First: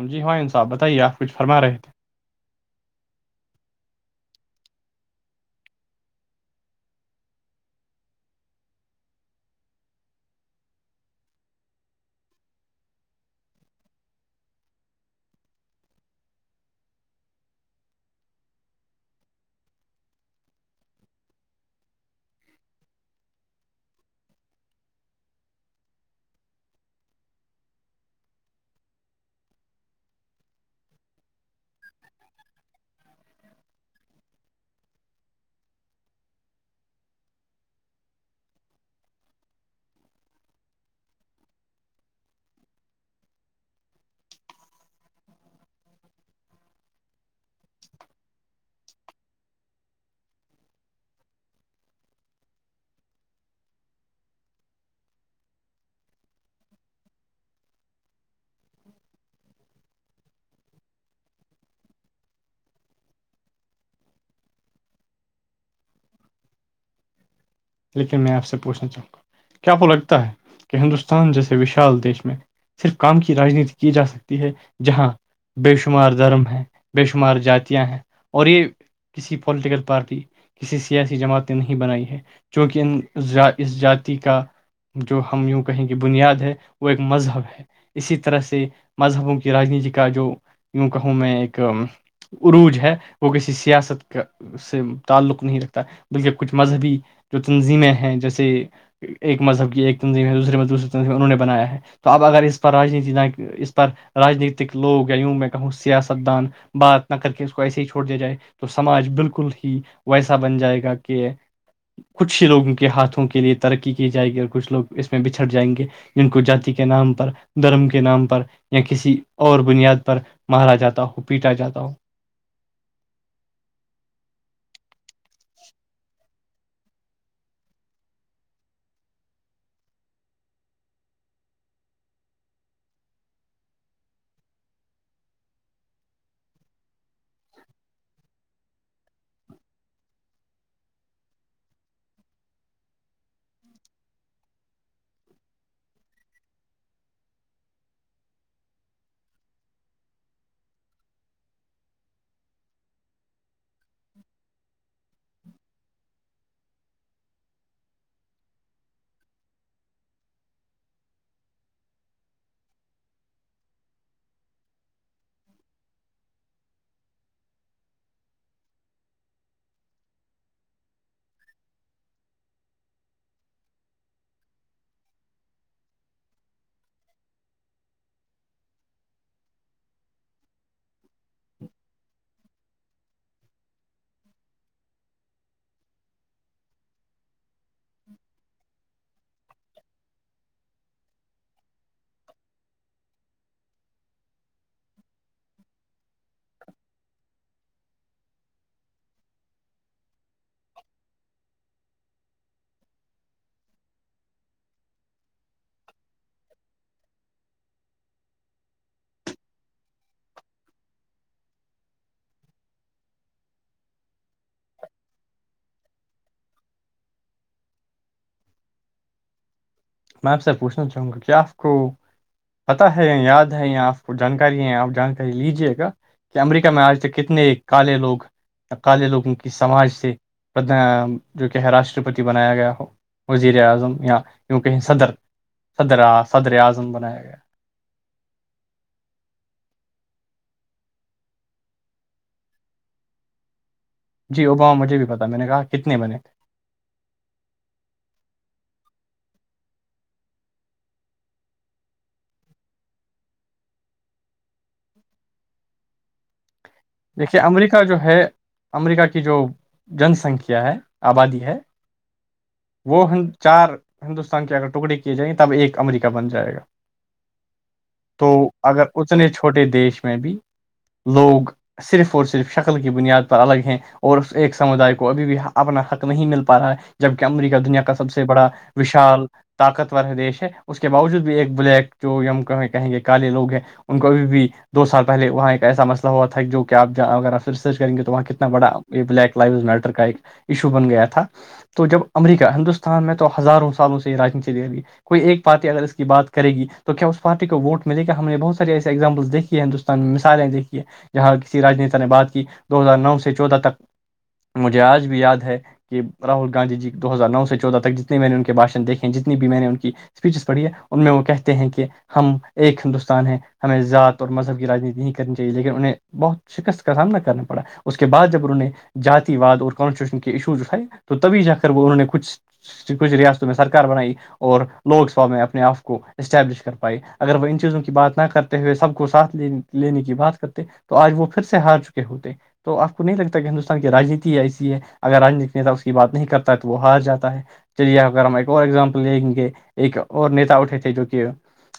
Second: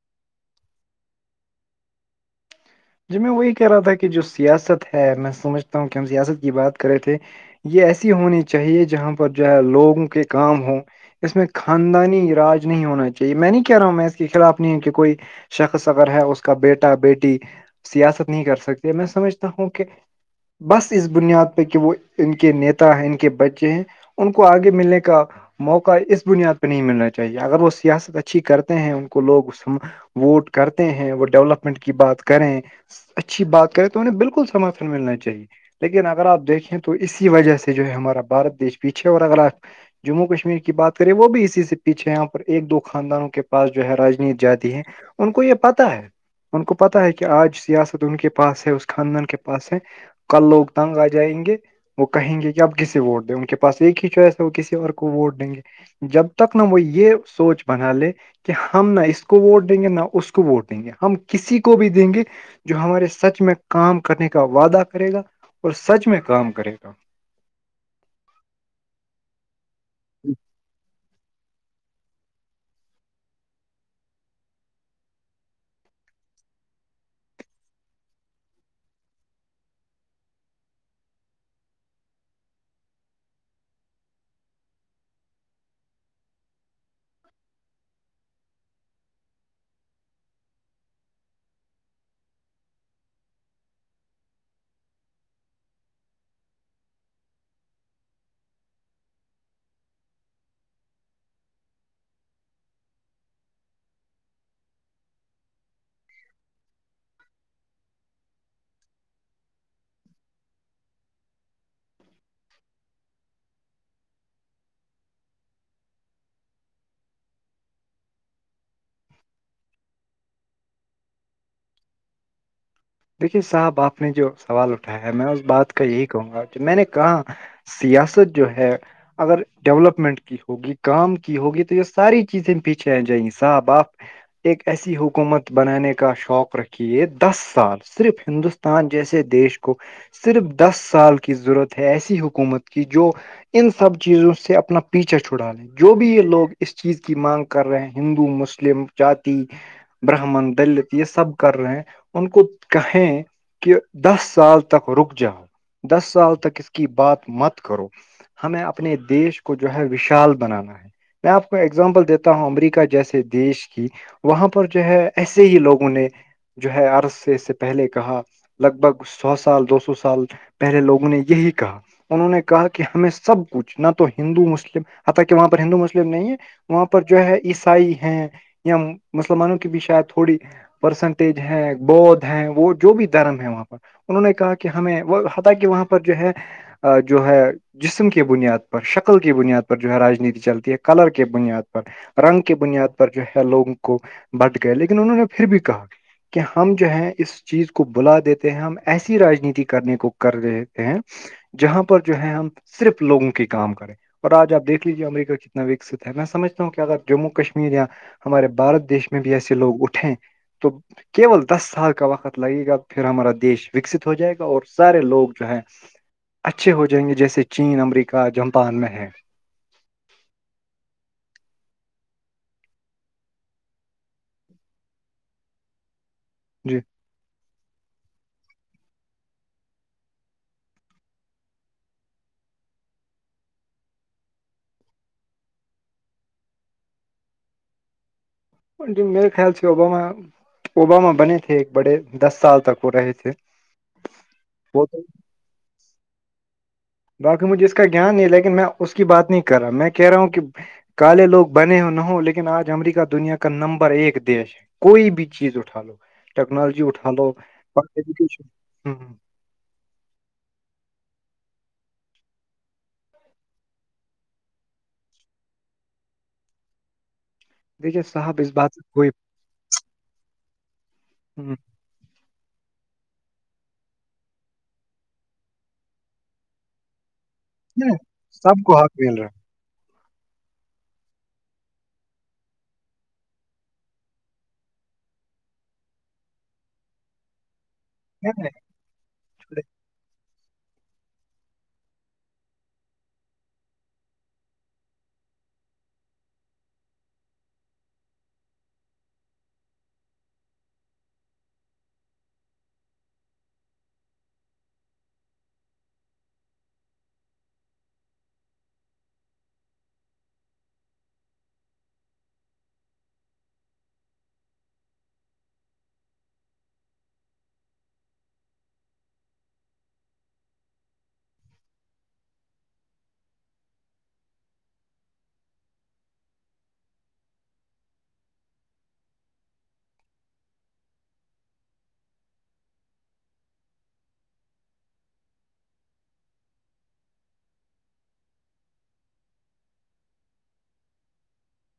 سمجی ہوائ ان صاح بتے آپ کھ فرما رہ تھے جی میں وہی کہہ رہا تھا کہ جو سیاست ہے میں سمجھتا ہوں کہ ہم سیاست کی بات کرے تھے یہ ایسی ہونی چاہیے جہاں پر جو ہے لوگوں کے کام ہوں اس میں خاندانی راج نہیں ہونا چاہیے میں نہیں کہہ رہا ہوں میں اس کے خلاف نہیں ہوں کہ کوئی شخص اگر ہے اس کا بیٹا بیٹی سیاست نہیں کر سکتی میں سمجھتا ہوں کہ بس اس بنیاد پہ کہ وہ ان کے نیتا ہیں ان کے بچے ہیں ان کو آگے ملنے کا موقع اس بنیاد پہ نہیں ملنا چاہیے اگر وہ سیاست اچھی کرتے ہیں ان کو لوگ ووٹ کرتے ہیں وہ ڈیولپمنٹ کی بات کریں اچھی بات کریں تو انہیں بالکل سمرتھن ملنا چاہیے لیکن اگر آپ دیکھیں تو اسی وجہ سے جو ہے ہمارا بارت دیش پیچھے اور اگر آپ جموں کشمیر کی بات کریں وہ بھی اسی سے پیچھے یہاں پر ایک دو خاندانوں کے پاس جو ہے راجنیت جاتی ہے ان کو یہ پتا ہے ان کو پتا ہے کہ کہ آج سیاست ان کے پاس ہے اس خاندان کے پاس ہے کل لوگ تنگ آ جائیں گے وہ کہیں گے کہ آپ کسسی ووٹ دیں ان کے پاس ایک ہی چوائس ہے وہ کسی اور کو ووٹ دیں گے جب تک نا وہ یہ سوچ بنا لے کہ ہم نہ اس کو ووٹ دیں گے نہ اس کو ووٹ دیں گے ہم کسی کو بھی د دیں گے جو ہمارے سچ میں کام کرنے کا وعدہ کرے گا اور سچ میں کام کرے گا لیکن میں آپ سے پوچھنا چاہوں گا کیا آپ کو لگتا ہے کہ ہندوستان جیسے وشال دیش میں صرف کام کی رجنیتی کی جا سکتی ہے جہاں بے شمار دھرم ہے بے شمار جاتیاں ہیں اور یہ کسی پولیٹیکل پارٹی کسی سیاسی جماعت نے نہیں بنائی ہے چونک ان اس جات کا جو ہم یوں کہیں کی بنیاد ہے وہ ایک مذہب ہے اسی طرح سے مذہبوں کی راجنیتی کا جو یوں کہوں میں ایک عروج ہے وہ کسی سیاست کا اس سے تعلق نہیں رکھتا بلکہ کچھ مذہبی جو تنظیمیں ہیں جیسے ایک مذہب کی ایک تنظیم ہے دوسرے دوسری تنظیم انہوں نے بنایا ہے تو اب اگر اس پر رانیتی اس پر راجنیتک لوگ یا یوں میں کہوں سیاست دان بات نہ کر کے اس کو ایسے ہی چھوڑ دیا جائے تو سماج بالکل ہی ویسا بن جائے گا کہ کچھ ہی لوگوں کے ہاتھوں کے لیے ترقی کی جائے گی اور کچھ لوگ اس میں بچھڑ جائیں گے جن کو جات کے نام پر دھرم کے نام پر یا کسی اور بنیاد پر مارا جاتا ہو پیٹا جاتا ہو دیکھیے صاحب آپ نے جو سوال اٹھایا ہے میں اس بات کا یہی کہوں گا کہ میں نے کہاں سیاست جو ہے اگر ڈیولپمنٹ کی ہوگی کام کی ہوگی تو یہ ساری چیزیں پیچھے آ جائیںی صاح ب آاپ ایک ایسی حکومت بنانے کا شوق رکھیے دس سال صرف ہندوستان جیسے دیش کو صرف دس سال کی ضرورت ہے ایسی حکومت کی جو ان سب چیزوں سے اپنا پیچھا چھڑا لیں گے جو بھی یہ لوگ اس چیز کی مانگ کر رہے ہیں ہندو مسلم جات براہمن دلت یہ سب کر رہے ہیں ان کو کہیں کہ دس سال تک رک جاؤ دس سال تک اس کی بات مت کرو ہمیں اپنے دیش کو جو ہے وشال بنانا ہے میں آپ کو ایگزامپل دیتا ہوں امریکہ جیسے دیش کی وہاں پر جو ہے ایسے ہی لوگوں نے جو ہے عرض سے سے پہلے کہا لگ بھگ سو سال دو سو سال پہلے لوگوں نے یہی کہا انہوں نے کہا کہ ہمیں سب کچھ نہ تو ہندو مسلم حتا کہ وہاں پر ہندو مسلم نہیں ہے وہاں پر جو ہے عیسائی ہیں یا مسلمانوں کی بھی شاید تھوڑی پرسنٹیج ہے بھ ہے وہ جو بھی دھرم ہے وہاں پر انہوں نے کہا کہ ہمیں وہ حت کہہ وہاں پر جو ہے جو ہے جسم کی بنیاد پر شکل کی بنیاد پر جو ہے راجنیتی چلتی ہے کلر کی بنیاد پر رنگ کی بنیاد پر جو ہے لوگوں کو بٹ گئے لیکن انہوں نے پھر بھی کہا کہ ہم جو ہے اس چیز کو بلا دیتے ہیں ہم ایسی رانیتی کرنے کو کر رہتے ہیں جہاں پر جو ہے ہم صرف لوگوں کے کام کریں اور آج آپیکھ لیجیے امریکہ کتنا وکست ہے میں سمجھتا ہوں کہ اگر جموں کشمیر یا ہمارے بارت دیش میں بھی ایسے لوگ اٹھے تو کیول دس سال کا وقت لگے گا پھر ہمارا دیش وکست ہو جائے گا اور سارے لوگ جو ہے اچھے ہو جائیں گے جیسے چین امریکہ جاپان میں ہے میں آپ سے پوچھنا چاہوں گا کیا آپ کو پتا ہے یاد ہے یا آپ کو جانکاری ہے آپ جانکاری لیجیے گا کہ امریکہ جی میں آج تک کتنے کالے لوگ اکالے لوگوں کی سماج سےدھ جو کہ راشٹرپتی بنایا گیا ہو وزیر اعظم یا کی کہیں صدر صدر صدر اعظم بنایا گیا میرے خیال سے اب اوباما بنے تھے ایک بڑے دس سال تک وہ رہے تھے جی اوباما وہ مجھے تو بھی پتاہ میں نے کہا کتنے بنے باقی مجھے اس کا گان نہیں ہے لیکن میں اس کی بات نہیں کر رہا میں کہہ رہا ہوں کہ کالے لوگ بنے ہو نہ لیکن آج امریکہ دنیا کا نمبر ایک دیش ہے کوئی بھی چیز اٹھا لو ٹیکنالوجی اٹھا لو دیکھیے امریکہ اور جو ہے ایجوکیشن ہ امریکہ کی جو جن سنکھیا ہے آبادی ہے وہ چار ہندوستان کے اگر ٹکڑے کیے جائیںے تب ایک امریکہ بن جائے گا دیکھیے تو صاحب اس بات سے اگر کوئی اتنے چھوٹے دیش میں بھی لوگ صرف اور صرف شکل کی بنیاد پر الگ ہیں اور اس ایک سمودائے کو ابھی بھی اپنا حق نہیں مل پا رہا ہے جبک امریکی دنیا کا ہ سب سے بڑا کو حق مل رہا وشال ہے طاقتور دیش ہے اس کے باوجود بھی ایک بلیک جو کہ کہیں گ کالے لوگ ہیں ان کو ابھی بھی دو سال پہلے وہاں ایک ایسا مسئلہ ہوا تھا جو کہ آپ اگر آپ ریسرچ کریں گے تو وہاں نہیں، کتنا نہیں، بڑا یہ بلیک لائو چھوڑے۔ میٹر کا ایک ایشو بن گیا تھا تو جب امریکہ ہندوستان میں تو ہزاروں سالوں سے یہ رانیتی دے رہی ہے کوئی ایک پارٹی اگر اس کی باتے گی تو کیا اسارٹی کو ووٹ ملے گ ہم نے بہت سے ایسے ایگزامپلس دیکے ہندوستان مثائلیں دیکھی ہے جاں کسی رجنیتا نے بات کی دو ہزار نو سے چودہ تک مجھے آج بھی یاد ہے کہ راہل گاندھی جی دو ہزار نو سے چودہ تک جتنے میں نے ان کے باشن دیکھ ہیں جتنی بھی میں نے ان کی اسپیچز پڑھی ہے ان میں وہ کہتے ہیں کہ ہم ایک ہندوستان ہے ہمیں ذات اور مذہب کی رانیتی نہیں کرنی چاہیے لیکن انہیں بہت شکست کا سامنا کرنا پڑا اس کے بعد جب انہوں جاتی واد اور کانسٹیٹیوشن کے ایشو جو ہے تو تبھی جا کر وہ انہوں نے کچھ کچھ ریاستوں میں سرار بنائی اور لوک سبا میں اپنے آپ کو اسٹیبلش کر پائی اگر وہ ان چیزوں کی بات نہ کرتے ہوئے سب کو ساتھ ل لینے کی بات کرتے تو آج وہ پھر سے ہار چکے ہوتے تو آپ کو نہیں لگتا کہ ہندوستان کی رانیتی ایسی ہے اگر رجیتک نتا اس کی بات نہیں کرتا ہے تو وہ ہار جاتا ہے چلیے اگر ہم ایک اور ایگزامپل دیں گے ایک اور نیتا اٹھے تھے جو کہ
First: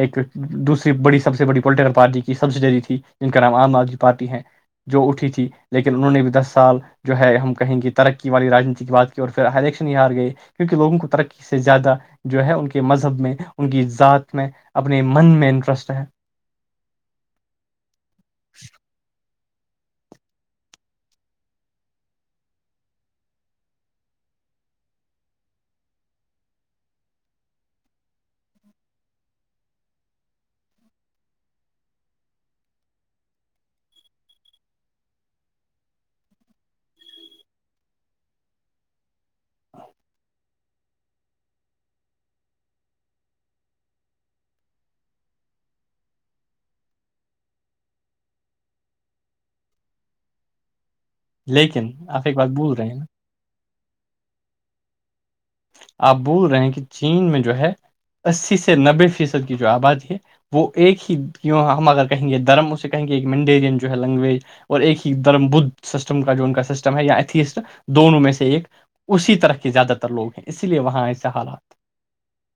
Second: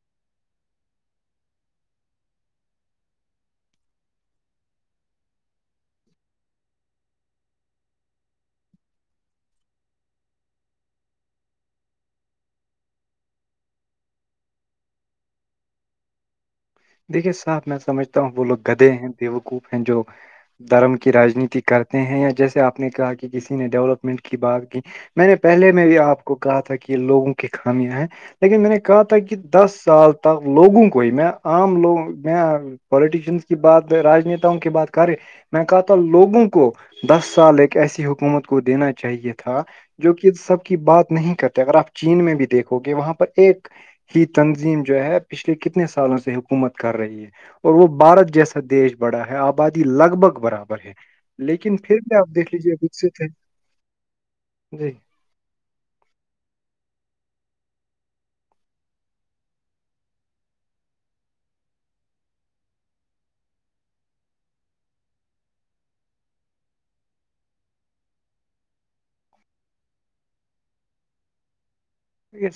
ایک دوسری بڑی سب سے بڑی پولیٹیکل پارٹی کی سبسڈری تھی جن کا نام عام آدمی پارٹی ہیں جو اٹھی تھی لیکن انہوں نے بھی دس سال جو ہے ہم کہیں گے ترقی والی راجنیتی کی بات کی اور پھر الیکشن ہی ہار گئے کیونکہ لوگوں کو ترقی سے زیادہ جو ہے ان کے مذہب میں ان کی ذات میں اپنے من میں انٹرسٹ ہے دیکھیے صاحب میں سمجھتا ہوں وہ لوگ گدے ہیں دیوکوپ ہیں جو دھرم کی رانیتی کرتے ہیں یا جیسے آپ نے کہا کہ کسی نے ڈیولپمنٹ کی بات کی میں نے پہلے میں بھی آپ کو کہا تھا کہ یہ لوگوں کی خامیاں ہیں لیکن میں نے کہا تھا کہ دس سال تک لوگوں کو ہی میں عام لوگ میں پولیٹیشنس کی بات رانیتاؤں کی بات کر رہے میں کہا تھا لوگوں کو دس سال ایک ایسی حکومت کو دینا چاہیے تھا جو کہ سب کی بات نہیں کرتے اگر آپ چین میں بھی دیکھو گے وہاں پر ایک یہ تنظیم جو ہے پچھلے کتنے سالوں سے حکومت کر رہی ہے اور وہ بھارت جیسا دیش بڑا ہے آبادی لگ بھگ برابر ہے لیکن پھر بھی آپ ایک بات دیکھ لیجے بھول رہے ہیں نا وکست ہے جی آپ بول رہے ہیں کہ چین میں جو ہے اسی سے نبے فیصد کی جو آبادی ہے وہ ایک ہی کیوں ہم اگر کہیں گے درم اسے کہیں گے ایک منڈیرین جو ہے لینگویج اور ایک ہی درم بدھ سسٹم کا جو ان کا سسٹم ہے یا ایتھیسٹ دونوں میں سے ایک اسی طرح کے زیادہ تر لوگ ہیں اسی لیے وہاں ایسے حالات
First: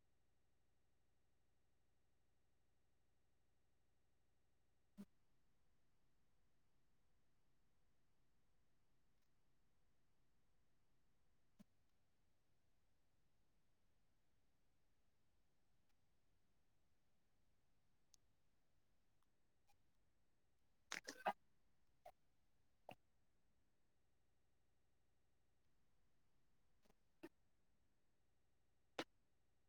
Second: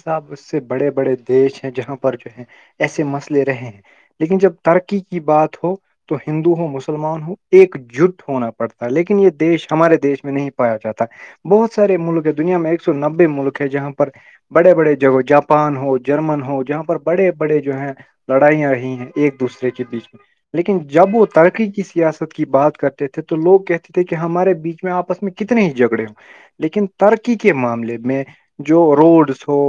صاحب اس سے بڑے بڑے دیش ہیں جہاں پر جو ہے ایسے مسئلے رہے ہیں لیکن جب ترقی کی بات ہو تو ہندو ہو مسلمان ہو ایک جٹ ہونا پڑتا ہے لیکن یہ دیش ہمارے دیش میں نہیں پایا جاتا بہت سارے ملک ہے دنیا میں ایک سو نبے ملک ہے جہاں پر بڑے بڑے جگہ جاپان ہو جرمن ہو جہاں پر بڑے بڑے جو ہیں لڑائیاں رہی ہیں ایک دوسرے کے بیچ میں لیکن جب وہ ترقی کی سیاست کی بات کرتے تھے تو لوگ کہتے تھے کہ ہمارے بیچ میں آپس میں کتنے ہی جھگڑے ہو لیکن ترکی کے معاملے میں جو روڈس ہو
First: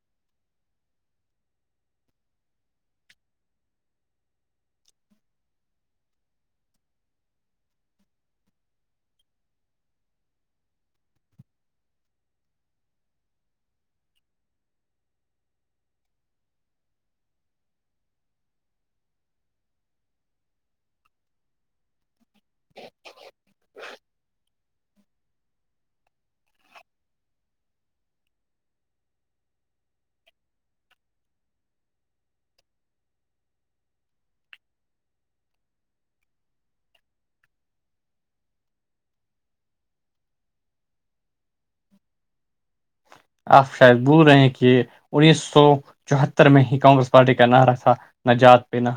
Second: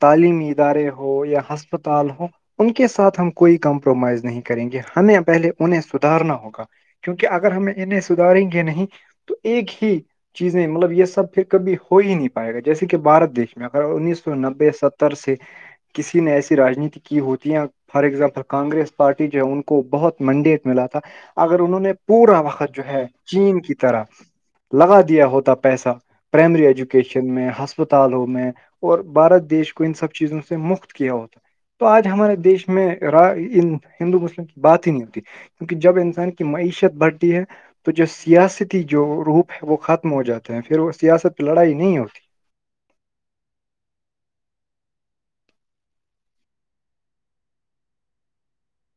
تعلیمی ادارے ہو یا ہسپتال ہو ان کے ساتھ ہم کوئی کمپرومائز نہیں کریں گے ہمیں پہلے انہیں سدھارنا ہوگا کیونکہ اگر ہم انہیں سدھاریں گے نہیں تو ایک ہی چیزیں مطلب یہ سب پھر کبھی ہو ہی نہیں پائے گا جیسے کہ بارت دیش میں آپ انیس سو نبے ستر سے کسی نے ایسی رانیتی کی ہوتیاں فار ایگزامپل کانریس پارٹی جو ہے ان کو بہت منڈیٹ ملا تھا اگر انہوں نے پورا وقت جو ہے چین کی طرح لگا دیا ہوتا پیسہ پرائمری ایجوکیشن میں ہسپتالوں میں اور بھارت دیش کو ان سب چیزوں سے مفت کیا ہوتا ہے تو آج ہمارے دیش میں ہندو مسلم کی بات ہی نہیں ہوتی کیونکہ جب انسان کی معیشت بڑھتی ہے تو جو سیاستی جو روپ ہے وہ ختم ہو جاتے ہیں پھر وہ سیاست پہ لڑائی نہیں ہوتی آپ شاید بول رہے ہیں کہ انیس سو چوہتر میں ہی کانگریس پارٹی کا نہ رہکھا نہ جات پہ نہ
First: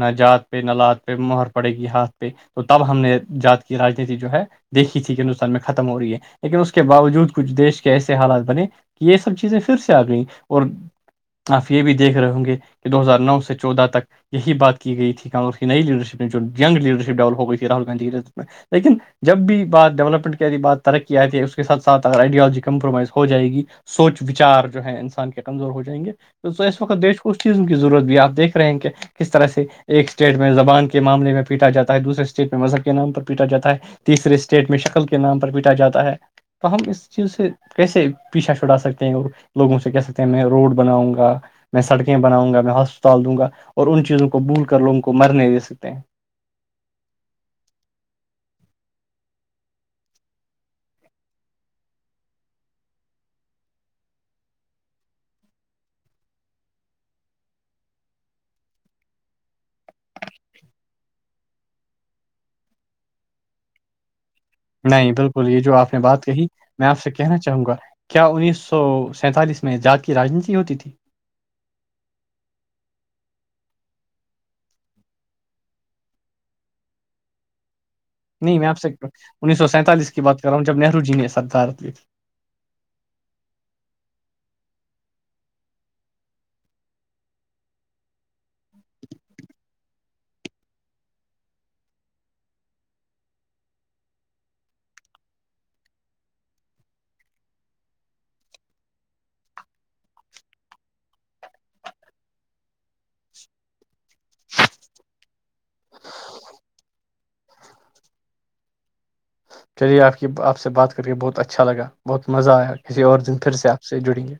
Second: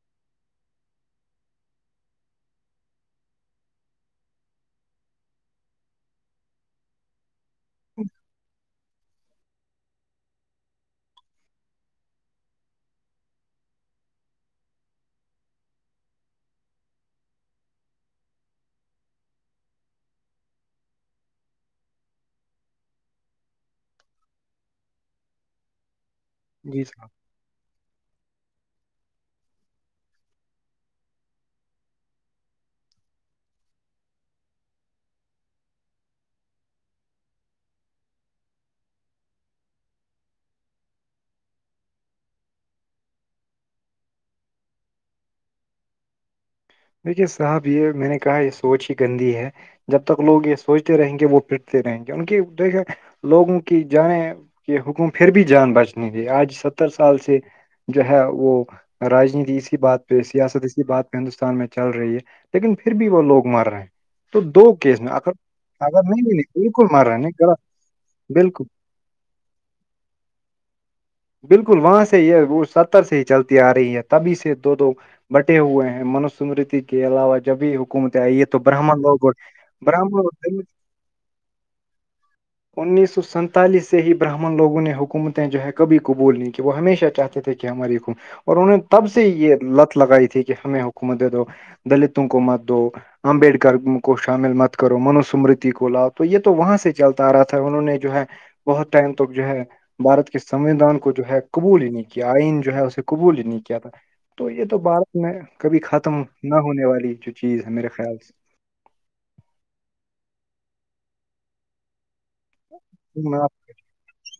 نہ جات پہ نہ لات پہ مہر پڑے گی ہاتھ پہ تو تب ہم نے جات کی رانیتی جو ہے دیکھی تھی کہ ہندوستان میں ختم ہو رہی ہے لیکن اس کے باوجود کچھ دیش کے ایسے حالات بنے کہ یہ سب چیزیں پھر سے آ گئیں اور آپ یہ بھی دیکھ رہے ہوں گے کہ دو ہزار نو سے چودہ تک یہی بات کی گئی تھیانگریس کی نئی لیڈرشپ میں جو گ لیڈرشپ ڈیولپ ہو گئی تھی راہل گاندی کے لیکن جب بھی بات ڈیولپمنٹ کی آتی ہے بات ترقی آتی ہے اس کے سات سھ اگر آئیڈیلوجی کمپرومائز ہو جائے گی سوچ وچار جو ہے انسان کے کمزور ہو جائیں گے تو اس جی وقت جناب دیش کو اس چیزوں کی ضرورت بھی آپ دیکھ رہ ہیں کہ کس طرح سے ایک اسٹیٹ میں زبان کے معاملے میں پیٹا جاتا ہے دوسرے اسٹیٹ میں مذہب کے نام پر پیٹا جاتا ہے تیسرے اسٹیٹ میں شکل کے نام پر پیٹا جاتا ہے تو ہم اس چیز سے کیسے پیچھا چھڑا سکتے ہیں لوگوں سے کہہ سکتے ہیں میں روڈ بناؤں گا میں سڑکیں بناؤں گا میں ہسپتال دوں گا اور ان چیزوں کو بھول کر لوگوں کو مرنے دے سکتے ہیں دیکھیے صاحب یہ میں نے کہا یہ سوچ ہی گندی ہے جب تک لوگ یہ سوچتے رہیں گے وہ پھرتے رہیں گے ان کی دیکھیں لوگوں کی جانیں کہ حکم پھر بھی جان بچنے دے آج ستر سال سے جو ہے وہ راجنیتی اسی بات پہ سیاست اسی بات پہ ہندوستان میں چل رہی ہے لیکن پھر بھی وہ لوگ مر رہے ہیں تو دو کیس میں نہیں اگر بالکل یہ جو آپ نے اگر نہیں بات نہیں کہی نہیں، میں بالکل آپ مر سے رہے ہیں کہنا نہیں غلط چاہوں گا کیا بالکل انیس سو سینتالیس میں جات کی رانیتی ہوتی تھی بالکل وہاں سے یہ وہ ستر سے ہی چلتی آ رہی ہے تبھی سے دو دو بٹے ہوئے ہیں منوسمرتی کے علاوہ جبھی یہ تو نہیں میں آپ سے برہمن لوگ انیس سو سینتالیس کی بات کر رہا برمن ہوں جب نہرو جی نے سردارت لی تھی۔ انیس سو سینتالیس سے ہی براہمن لوگوں نے حکومتیں جو ہے کبھی کو بول نہیں کہ وہ ہمیشہ چاہتے تھے کہ ہماری کوم اور انہوں نے تب سے یہ لت لگائی تھی کہ ہمیں حکومت دے دو دلتوں کو مت دو امبیڈکر کو شامل مت کرو منوسمرتی کو لاؤ تو یہ تو وہاں سے چلتا آ رہا تھا انہوں نے جو ہے بہت ٹائم تک جو ہے بارت سویدھان کو جو ہے قبول ہی نہیں کیا آئین جو ہے اسے قبول نہیں کیا تھا تو یہ تو بھارت میں کبھی ختم نہ ہونے والی جو چیز ہے میرے خیال سے چلیے آپ کی آپ سے بات کر کے بہت اچھا لگا بہت مزہ آیا کسی اور دن پھر سے آپ سے جڑیں گے